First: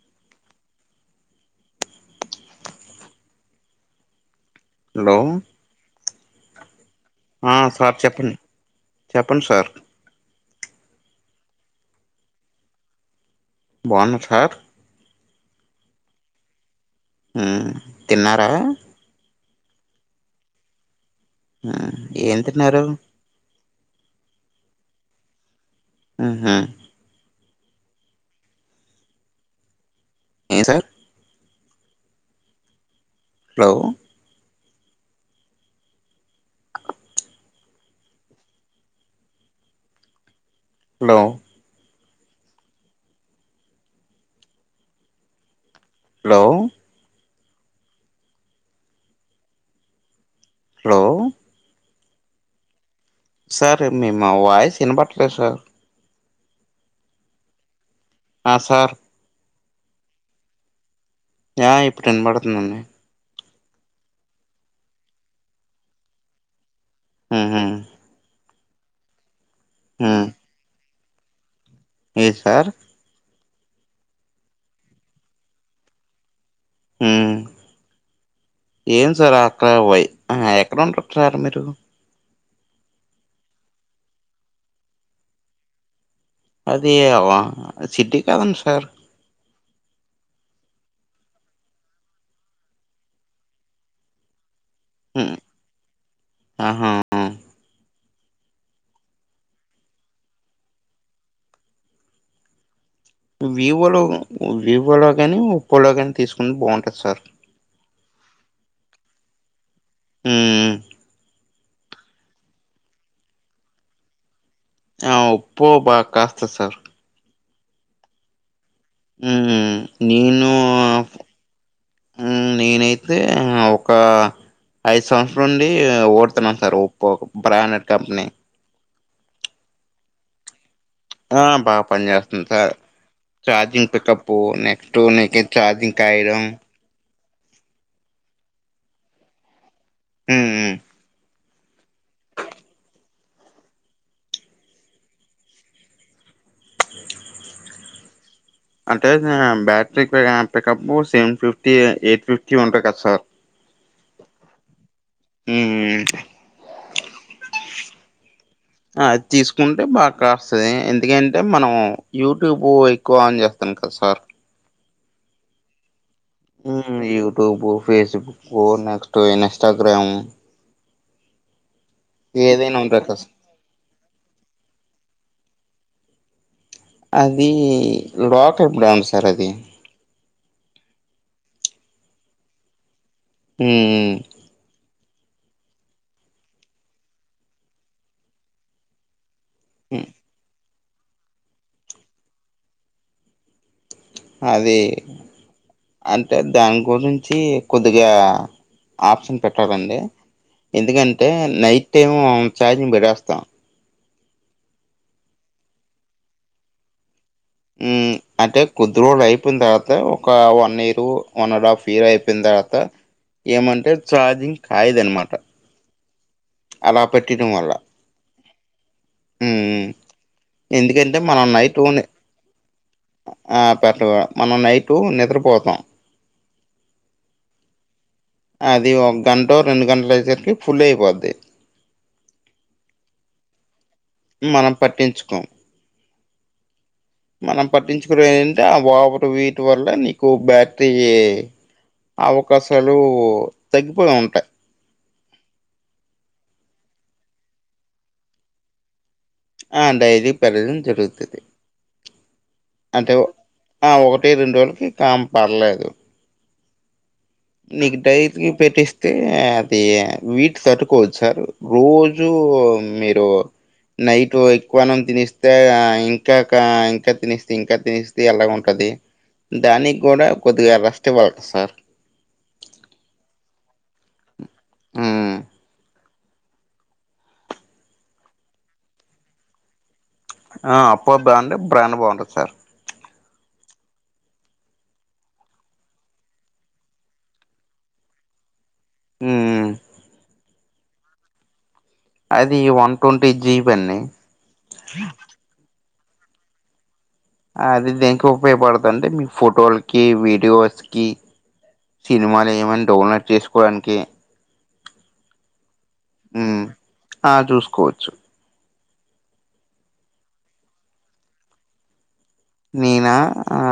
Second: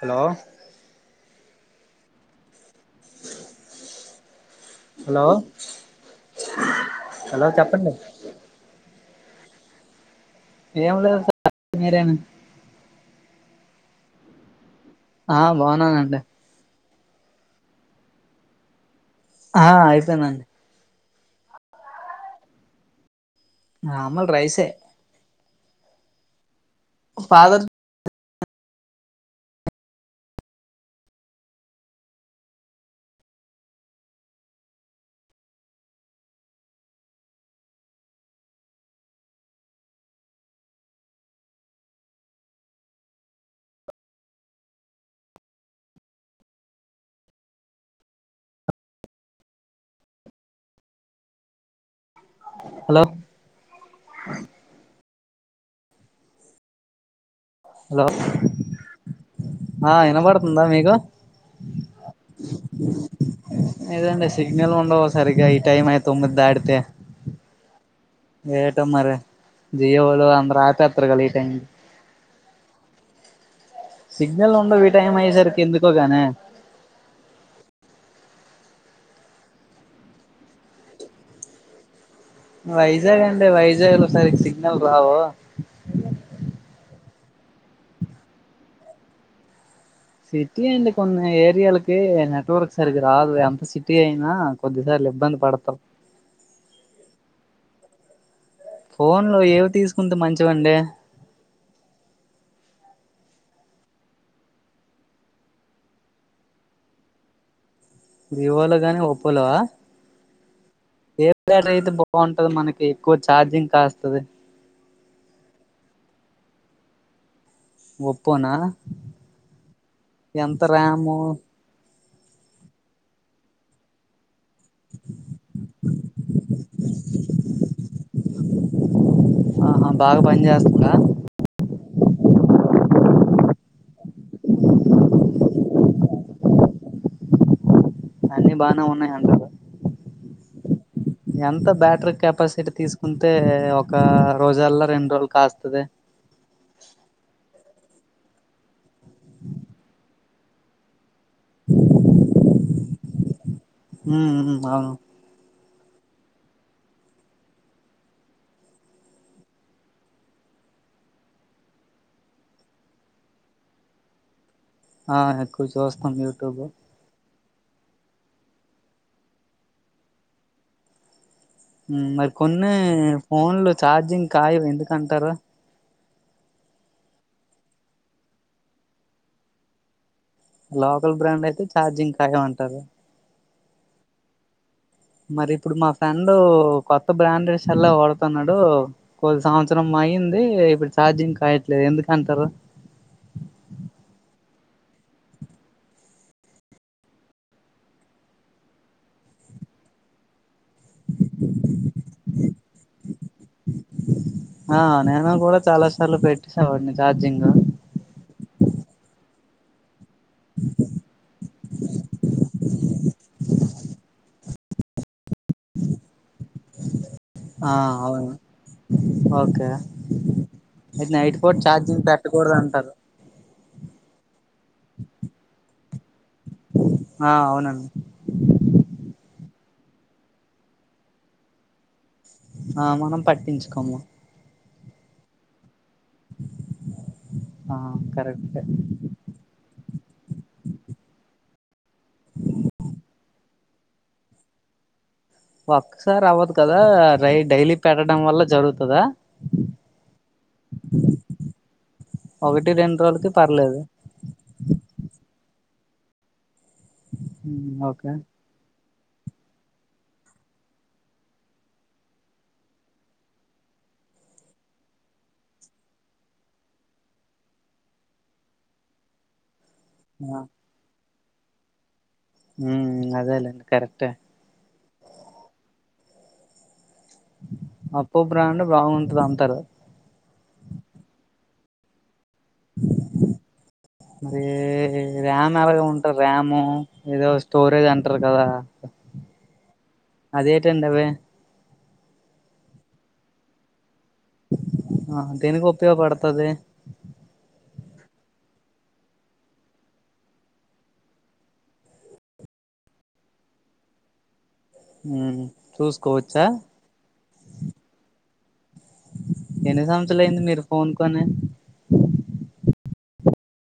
Hello hello sir చెప్పండి చెప్పండి sir ఏం లేదు సార్ చెప్పండి మీరే బావున్నాం సార్ ఆ బాగునానండి ఉ తిన్నారా ఆ అయిపోయిందండి ఆ ఏం తిన్నారు నార్మల్ రైసే ఆహ ఫాదర్ ఏ సార్ హలో కు hello hello hello hello sir మీ మా వాయిస్ ఇనపట్లేదు సార్ హలో ఆసార్ ఆ ఇనబడుతుందా మీకు యా ఇప్పుడు ఇనపడుతుందండి ఇదండి సిగ్నల్ ఉండవు సరిగ్గా ఈ టైమ్ అయి తొమ్మిది దాడితే ఊహు ఏటో మరి జియోలో అందరు ఆపేత్తర్ కాల ఈ టైం ఏద్ సార్ సిగ్నల్ ఉండవు ఈ టైం అయేసరికి ఎందుకో గానే ఊ ఏం సార్ అక్కడ వై ఆ ఎక్కడ ఉంటారు సార్ మీరు వైజాగ్ అండి వైజాగ్ లో సరిగ సిగ్నల్ రావు అది అవ సిటీ కదండి సార్ సిటీయే అండి కొన్ని ఏరియాలకి నెట్వర్క్ సరిగ్గ రాదు ఎంత సిటీ అయినా కొద్దిసార్లు ఉమ్, ఇబ్బంది పడతావ్ ఆహా ఫోన్లు ఏవి తీసుకుంటే మంచివండి వివోలో వివోలో కానీ ఒప్పోలో కానీ తీసుకుంటే బావుంటది సార్ వివోలో గానీ ఒప్పోలో ఆ ఊ ఏర్ బ్యాటరీ అయితే బాగుంటది మనకి ఎక్కువ ఛార్జింగ్ కాస్తది ఆ ఒప్పో బాగా కాస్తది సార్ ఒప్పో నా ఊ నేను ర్యాము ఊ నేనైతే ఒక ఐదు సంవత్సరం నుండి ఓడుతున్నాన్ సార్ ఒప్పో బ్రాండెడ్ కంపెనీ ఆహా బాగా పని చేస్తుంద ఆ బాగా పని చేస్తుంది సార్ ఛార్జింగ్ పికపూ నెక్స్ట్ నీకే ఛార్జింగ్ కాయిరం అన్ని బానే ఉన్నాయ్ అంటారు ఊ ఊ ఎంత బ్యాటరీ కెపాసిటీ తీసుకుంటే ఒక రోజల్లా రెండు రోజులు కాస్తది అంటే బ్యాటరీ పిక pickup seven fifty eight fifty ఉంటది కదా సార్ ఊ ఉహూ అవును ఊ అది తీసుకుంటే బాగా కాస్తది ఎందుకంటే మనం యూట్యూబ్ ఎక్కువ ఆన్ చేస్తాం కద్ సార్ ఆ ఎక్కువ చూస్తాం యూట్యూబు ఊ యూట్యూబు ఫేస్బుక్ నెక్స్ట్ ఇన్స్టాగ్రామ్ ఊమ్ మరి కొన్నే ఏదైనా ఉంటది కదా సార్. ఫోన్లు చార్జింగ్ కాయవు ఎందుకంటారు అది లోకల్ బ్రాండ్ సార్ అది లోకల్ బ్రాండ్ అయితే ఛార్జింగ్ కాయ అంటరు ఉ ఊ మరి ఇప్పుడు మా ఫ్రెండ కొత్త బ్రాండెడ్ సెల్లె వాడుతున్నాడు కొని సంవత్సరం ఉమ్, అయ్యింది ఇప్పుడు ఛార్జింగ్ కాయట్లేదు ఎందుకు అంటారు అది అంటే దాని గురించి కొద్దిగ ఆఫ్ చేసి పెట్టాలండి ఎందుకంటే నైట్ టైం చార్జింగ్ పెట్టేస్తాం ఆ నేను కూడ చాలా సార్లు పెట్టేసేవాడిని చార్జింగ్ ఉ అంటే కొద్ది రోజులు అయి పోయిన తర్వాత ఒక one year one and half year అయిపోయిన్ తర్వాత ఏమంటే ఛార్జింగ్ కాయదు అనమాట అలా పెట్టిన వల్ల ఆ ఓకే ఉమ్, అది ఎందుకంటే నైట్ మనం పోట్ ఓన్ ఛార్జింగ్ పెట్టకూడదు అంటారు ఆ పెట్టకు మనం నైట్ నిద్రపోతాం ఆ అవునండి అది ఒక గంట రెండు గంటలు అయ్యేసరికి ఫుల్ అయిపోద్ది ఆ మనం పట్టించుకోము మనం పట్టించుకోం మనం ఆ పట్టించుకునేవి ఉంటే కరెక్టే అవి ఓవర్ వి టివల్ లో నీకు బ్యాటరీ అవకాశాలు తగ్గిపోయి ఉంటాయి ఒక్కసారి అవ్వదు కదా డైలీ పెట్టడం వల్ల జరుగుతదా ఆ డైరీ పెట్టడం జరుగుతుంది ఒకటి రెండు అంటే రోజులకి పర్లేదు ఆ ఒకటి రెండు రోజులకి కామ్ పర్లేదు ఉమ్, ఓకే నీకుడై [unintelligible] పెట్టిస్ తే అది హీట్ తట్టుకోవచ్చు సార్ రోజూ మీరు నైట్ ఎక్కువ అన్నం తినిస్తే ఇంకా కా తినెస్తే ఇంకా తినిస్తే ఎలా ఉంటది దానికి కూడ ఆ, కొద్దిగ రస్ట్ ఇవ్వాలి సార్ హు అదేలే కరక్ట్టె హు అప్ పో బ్రాండ్ బాగుంటది అంటారు ఆ అప్ప బాండ్ బ్రాండ్ బాగుంటది సార్ మరి ర్యామ్ ఎలాగ ఉంటారు ర్యాము ఏదో స్టోరేజ్ అంటరు కదా హు అదేటండి అవే అది వన్ ట్వంటీ జీబి అండి ఆ దేనికి ఉపయోగపడుతది అది దేనికో ఉపయోగపడుతుంది అండి మీ ఫోటోలకి వీడియోస్ కి సినిమాలు ఏమైన డౌన్లోడ్ చేసుకోవడానికి ఉ చూసుకోవచ్చ హ్మ్ ఆ చూసుకోవచ్చు ఎన్ని సంవత్సరాలు అయింది మీరు ఫోన్ కొని నేన ఆ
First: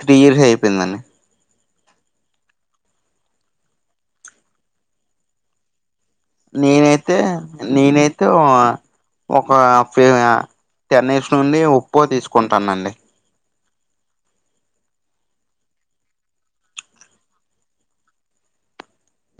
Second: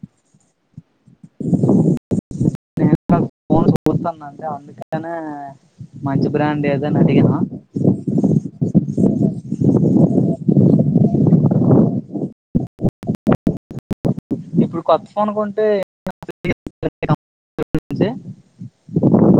త్రీ ఇయర్స్ అయిపోయిందండి నేను ఫోన్ చూస్తాను అంటే అందుకనే మంచి బ్రాండ్ ఏదని అడిగినా నేనైతోవా ఒక ఫి ద్గా టెన్ ఇయర్స్ నుండి ఉప్పో తీసుకుంటానండి ఇప్పుడు కొత్త ఫోన్ కొంటే [inaudible]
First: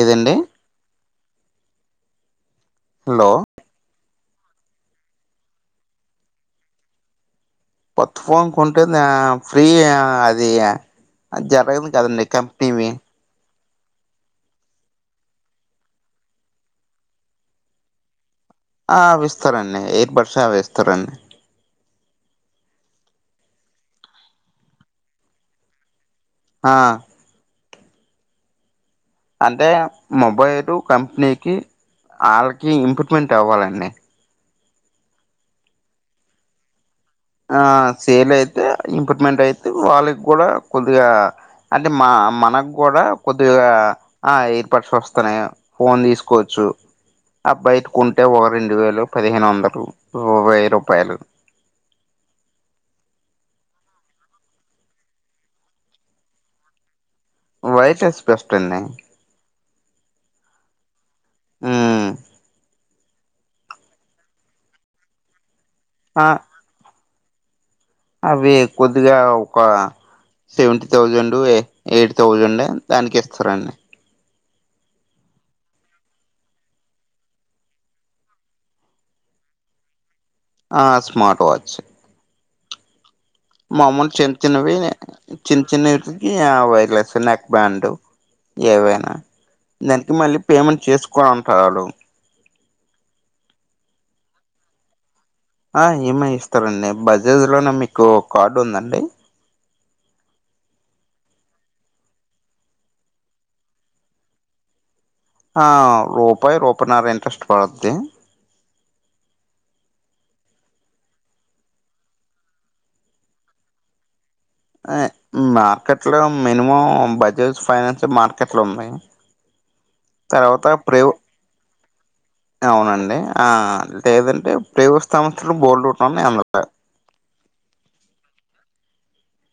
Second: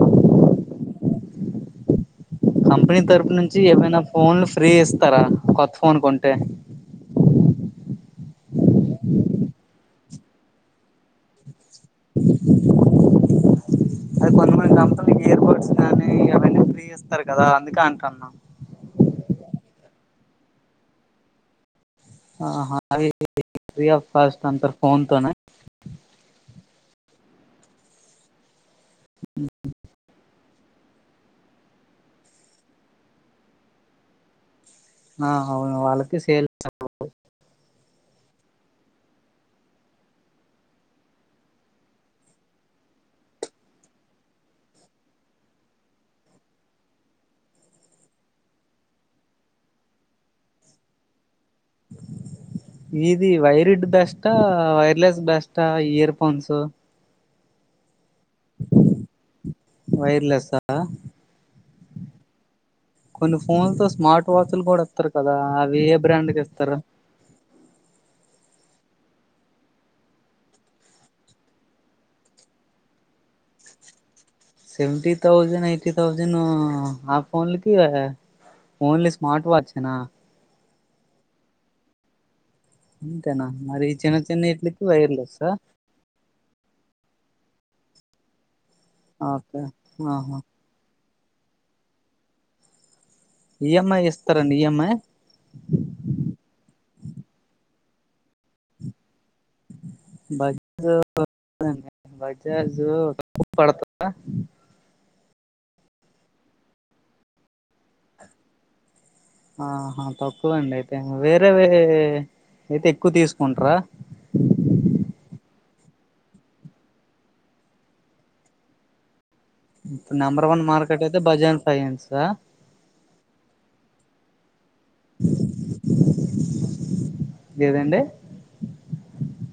ఏదండి కంపెనీ హలో తరపు నుంచి ఏమైనా ఫోన్లు ఫ్రీ ఇస్తారా కొత్త ఫోన్ కొంటే కొత్త ఫోన్ కొంటే నా ఫ్రీ యా అది య అద్ జరగని కదండీ కంపినీవి అది కొంతమంది [inaudible] ఇయర్ బర్డ్స్ గానీ అవన్నీ ఫ్రీ ఇస్తారు కదా అందుకే అంటన్నా ఆ విస్తా రండి ఎయిర్ బర్డ్స్ అవిస్తారండి అహా అవి ఫ్రీ ఆఫ్ కాస్ట్ అంతర్ ఫోన్ తోన అ అంటే మొబైలు కంపెనీకి ఆళ్ళకి ఇంప్రూవ్మెంట్ అవ్వాలండి అ హవును వాళ్ళకి సేల్ ఆ సేల్ అయితే ఇంప్రూవ్మెంట్ అయితే వాళ్ళగ్గూడా కొద్దిగా అంటే మా మనగ్గూడా కొద్దిగాఆ ఎయిర్పాట్స్ ఒస్తున్నయ ఫోన్ తీసుకోచ్చు అ బయట్ కుంటె ఓ రెండు వేలు పదిహేనోందలు ఓ వెయ్యి రూపాయలు ఈది వైర్డ్ బెస్టా వైర్లెస్ బెస్టా ఇయర్ ఫోన్సు వైటెస్ బెస్టండి వైర్లెస్సా అ ఊమ్ కొన్ని ఫోన్స్ తొ స్మార్ట్ వాచ్లు గూడ్ ఇత్తరు కదా అవే ఆ బ్రాండ్ కిస్తరు అవి కొద్దిగా ఒక సెవెంటీ థౌజండు ఎ ఎయిట్ థౌజండ్ దానికిస్తరండి సెవెంటీ థౌజన్ ఎయిటీ థౌజనూ ఆ ఫోన్లకివా ఓన్లీ స్మార్ట్ వాచ్ ఎనా ఆ స్మార్ట్ వాచ్ ఇంతేనా మామ్ముల్ చిన్ చిన్నవి చిన్ చిన్నెట్ వి యా వైర్లెస్ నెక్ బ్యాండ్ ఏవైనా ఓకే దనికి ఆహా మళ్ళీ పేమెంట్ చేస్ కోంటాడు ఈఎంఐ ఇస్తరండి ఈఎంఐ అ ఈఎంఐ ఇస్తరండి బజాజ్ లోన మీకో కార్డు ఉందండి బజ్జు బజాజు పడత ఆ రూపాయి రూపాయన్నర ఇంట్రెస్ట్ పడుద్ది ఆహా తక్కువండి అయితే వేరేవీ అయితే ఎక్కువ్ తీసుకుంట్రా అయ్ మార్కెట్లో మినిమం బజాజ్ ఫైనాన్స్ మార్కెట్లున్నాయి ఉ నెంబర్ వన్ మార్కెట్ అయితే బజాన్ ఫైనన్సా అవునండి ఆ తేదంటే [unintelligible] ఏదండి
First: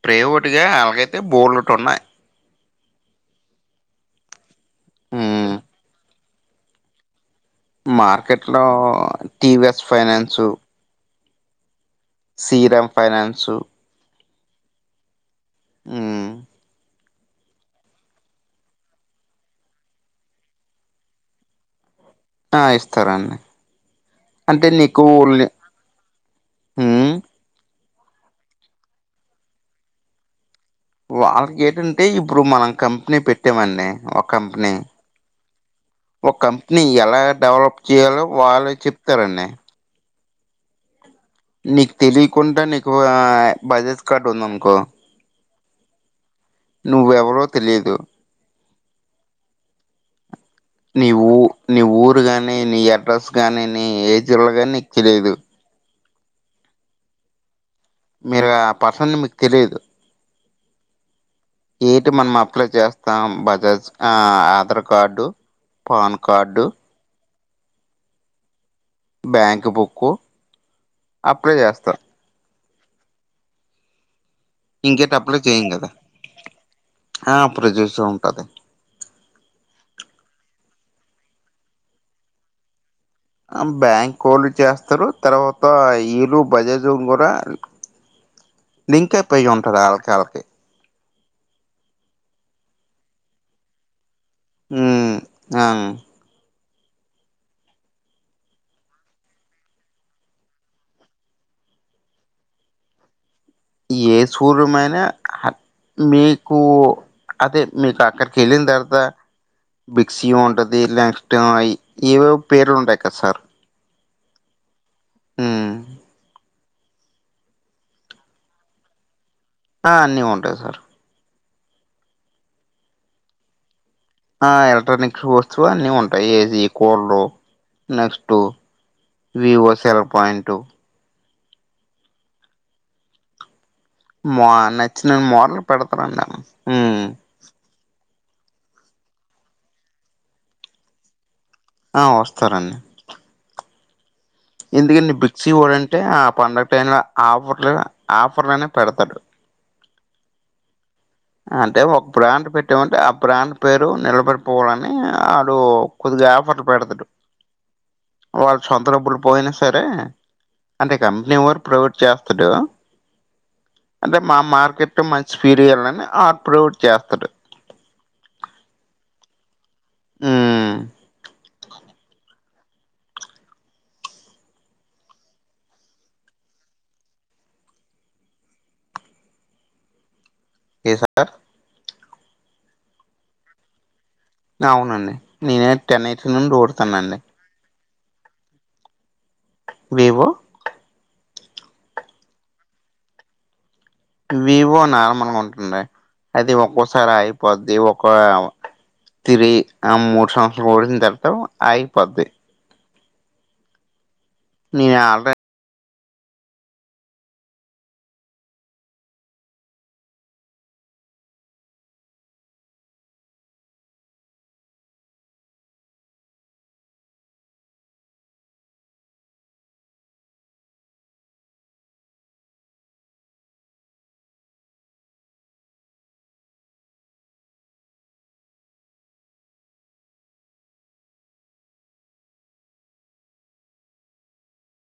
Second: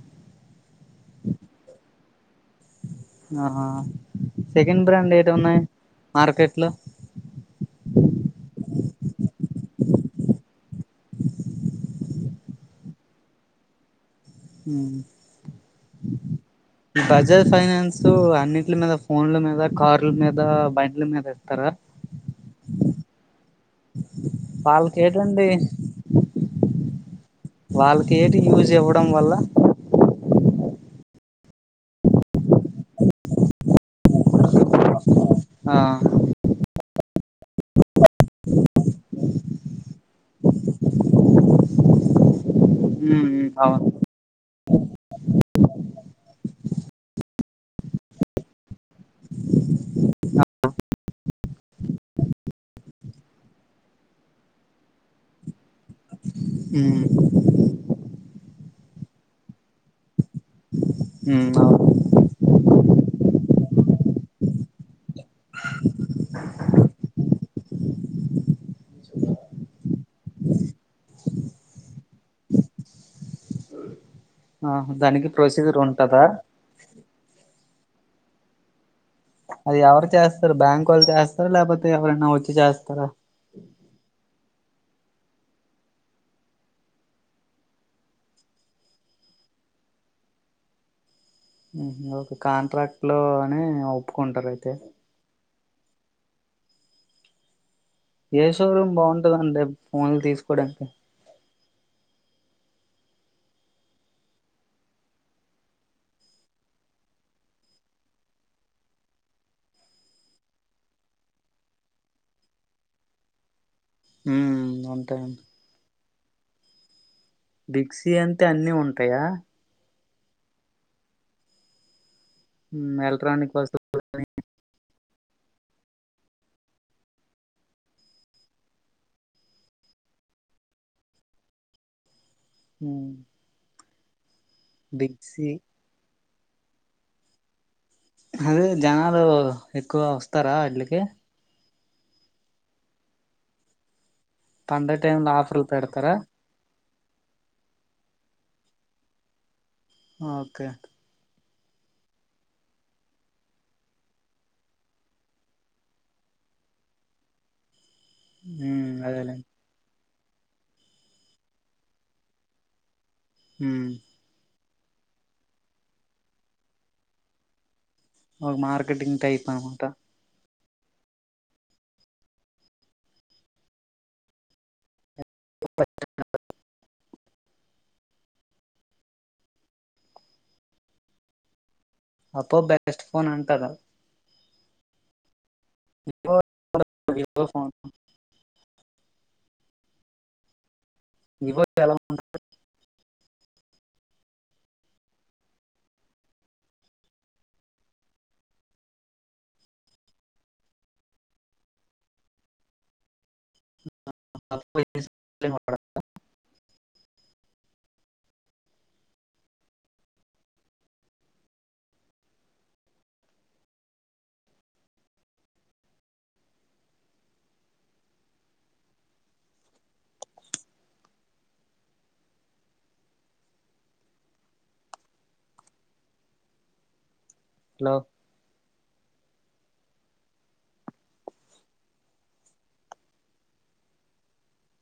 ప్రేవేటుగా అలాగైతే బోలెటున్నాయ్ ఆహా సెకండ్ బ్రాండ్ ఉమ్ ఏటున్నాయ్ మార్కెట్ లో మార్కెట్ లో టీవెస్ ఫైనాన్సు సీరమ్ ఫైనాన్సు ఉహ్ ఉమ్ బజాజ్ ఫైనాన్సు అన్నిట్లా మీద ఫోన్ల మీద కార్ల మీద బండ్ల మీద ఇస్తారా ఆ ఇస్తారాండి అంటే వాళ్ళకి నీకు ఏటండి ఉమ్ వాళ్ళకి ఏటి యూజ్ ఇవ్వడం వల్ల వాళ్ళకి ఏటంటే ఇప్పుడు మనం కంపెనీ పెట్టామండి ఒక కంపెనీ ఆ ఒక కంపెనీ ఎలా డెవలప్ చేయాలో వాళ్ళు చెప్తారండి నీకు తెలియకుండా నీకు ఉమ్ ఉమ్ అవును బజాజ్ కార్డ్ ఉంది అనుకో నువ్వు ఎవరో తెలియదు నీ ఊ నీ ఊరు గాని నీ అడ్రస్ గాని నీ ఏ జిల్లా గాని నీకు తెలీదు ఉం మీరు ఆ పర్సన్ని మీకు తెలియదు ఉం ఆవు ఏటి మనం అప్లై చేస్తాం బజాజ్ ఆ Aadhaar card PAN card bank book apply చేస్తారు ఆ ఇంకేటి దానికి అప్లై చేయం ప్రొసీజర్ కదా ఉంటదా ఆ ప్రొసీజర్ ఉంటది అది ఎవరు చేస్తారు బ్యాంకోళ్ళు చేస్తారా లేకపోతే ఎవరైనా వచ్చి చేస్తారా ఆ బ్యాంక్ కోళ్ళు చేస్తారు తర్వాత వీళ్ళు బజాజ్ కూడా లింకప్ ఐ వుంటది ఆళ్ళ ఆళ్ళకి ఓ కాంట్రాక్ట్ లో అని ఒప్పుకుంటారు అయితే ఉమ్ ఆ ఏ షోరూమ్ బావుంటదండి ఫోన్లు తీసుకోడానికి ఏ షోరూమ్ అయినా హా మీకు అదే మీకు అక్కడికి వెళ్ళిన తర్వాత బిక్సీ ఉంటంది ల్యాంస్ట్యి [unintelligible] ఐ ఇవే పేర్లు ఉంటాయి కదా సార్ ఉం ఉంటాయి ఉం బిగ్ సి అంటే అన్నీ ఉంటాయా ఆ అన్నీ ఉంటాయి సార్ ఉమ్ ఎలెక్ట్రాన్నిక్ వస్తు ఆ ఎలక్ట్రానిక్స్ వస్తువు అన్ని ఉంటాయి AC cooler next Vivo cell point ఉమ్ మా నచ్చిన మోడల్ పెడతారు అండీ నేను ఉం అదే జనాలు ఎక్కువ వస్తారా వాట్లుకి ఆ వస్తారండి పండగ ఎందుకండి టైమ్ లో బిక్సీ ఆఫర్లు వాడు అంటే పెడతారా ఆ పండుగ టైమ్ లా ఆఫర్లు ఆఫర్లనే పెడతాడు ఓకే అంటే ఒక బ్రాండ్ పెట్టామంటే ఆ బ్రాండ్ పేరు నిలబెడిపోవాలని ఆడు కొద్దిగా ఆఫర్లు పెడతాడు వాళ్ళ సొంత ఉమ్, డబ్బులు అదేలే పోయిన సరే అంటే కంపెనీ వాడు ప్రొవైడ్ చేస్తాడు ఉం అంటే మా మార్కెట్లో మంచి ఫీరియాలని అప్రూవల్ చేస్తారు ఓ మార్కెటింగ్ టైప్ ఆ అంతా ఊ [inaudible] ఏ sir Oppo the best phone అంటార? అవునండి నేనే టెన్ ఎయిట్ వివో నుండి ఉడుత్తనండి ఫోన్ వివో ఇవడ్ చాల ఉండ వివో నార్మల్గా ఉంటుంది అది ఒక్కోసారి అయిపోద్ది ఒక్కో తిరిగి ఆ మూడు సంవత్సరం ఓడింది తరత ఆగిపోద్ది తప్ప నేను ఆల్రెడీ హలో హు అంది హలో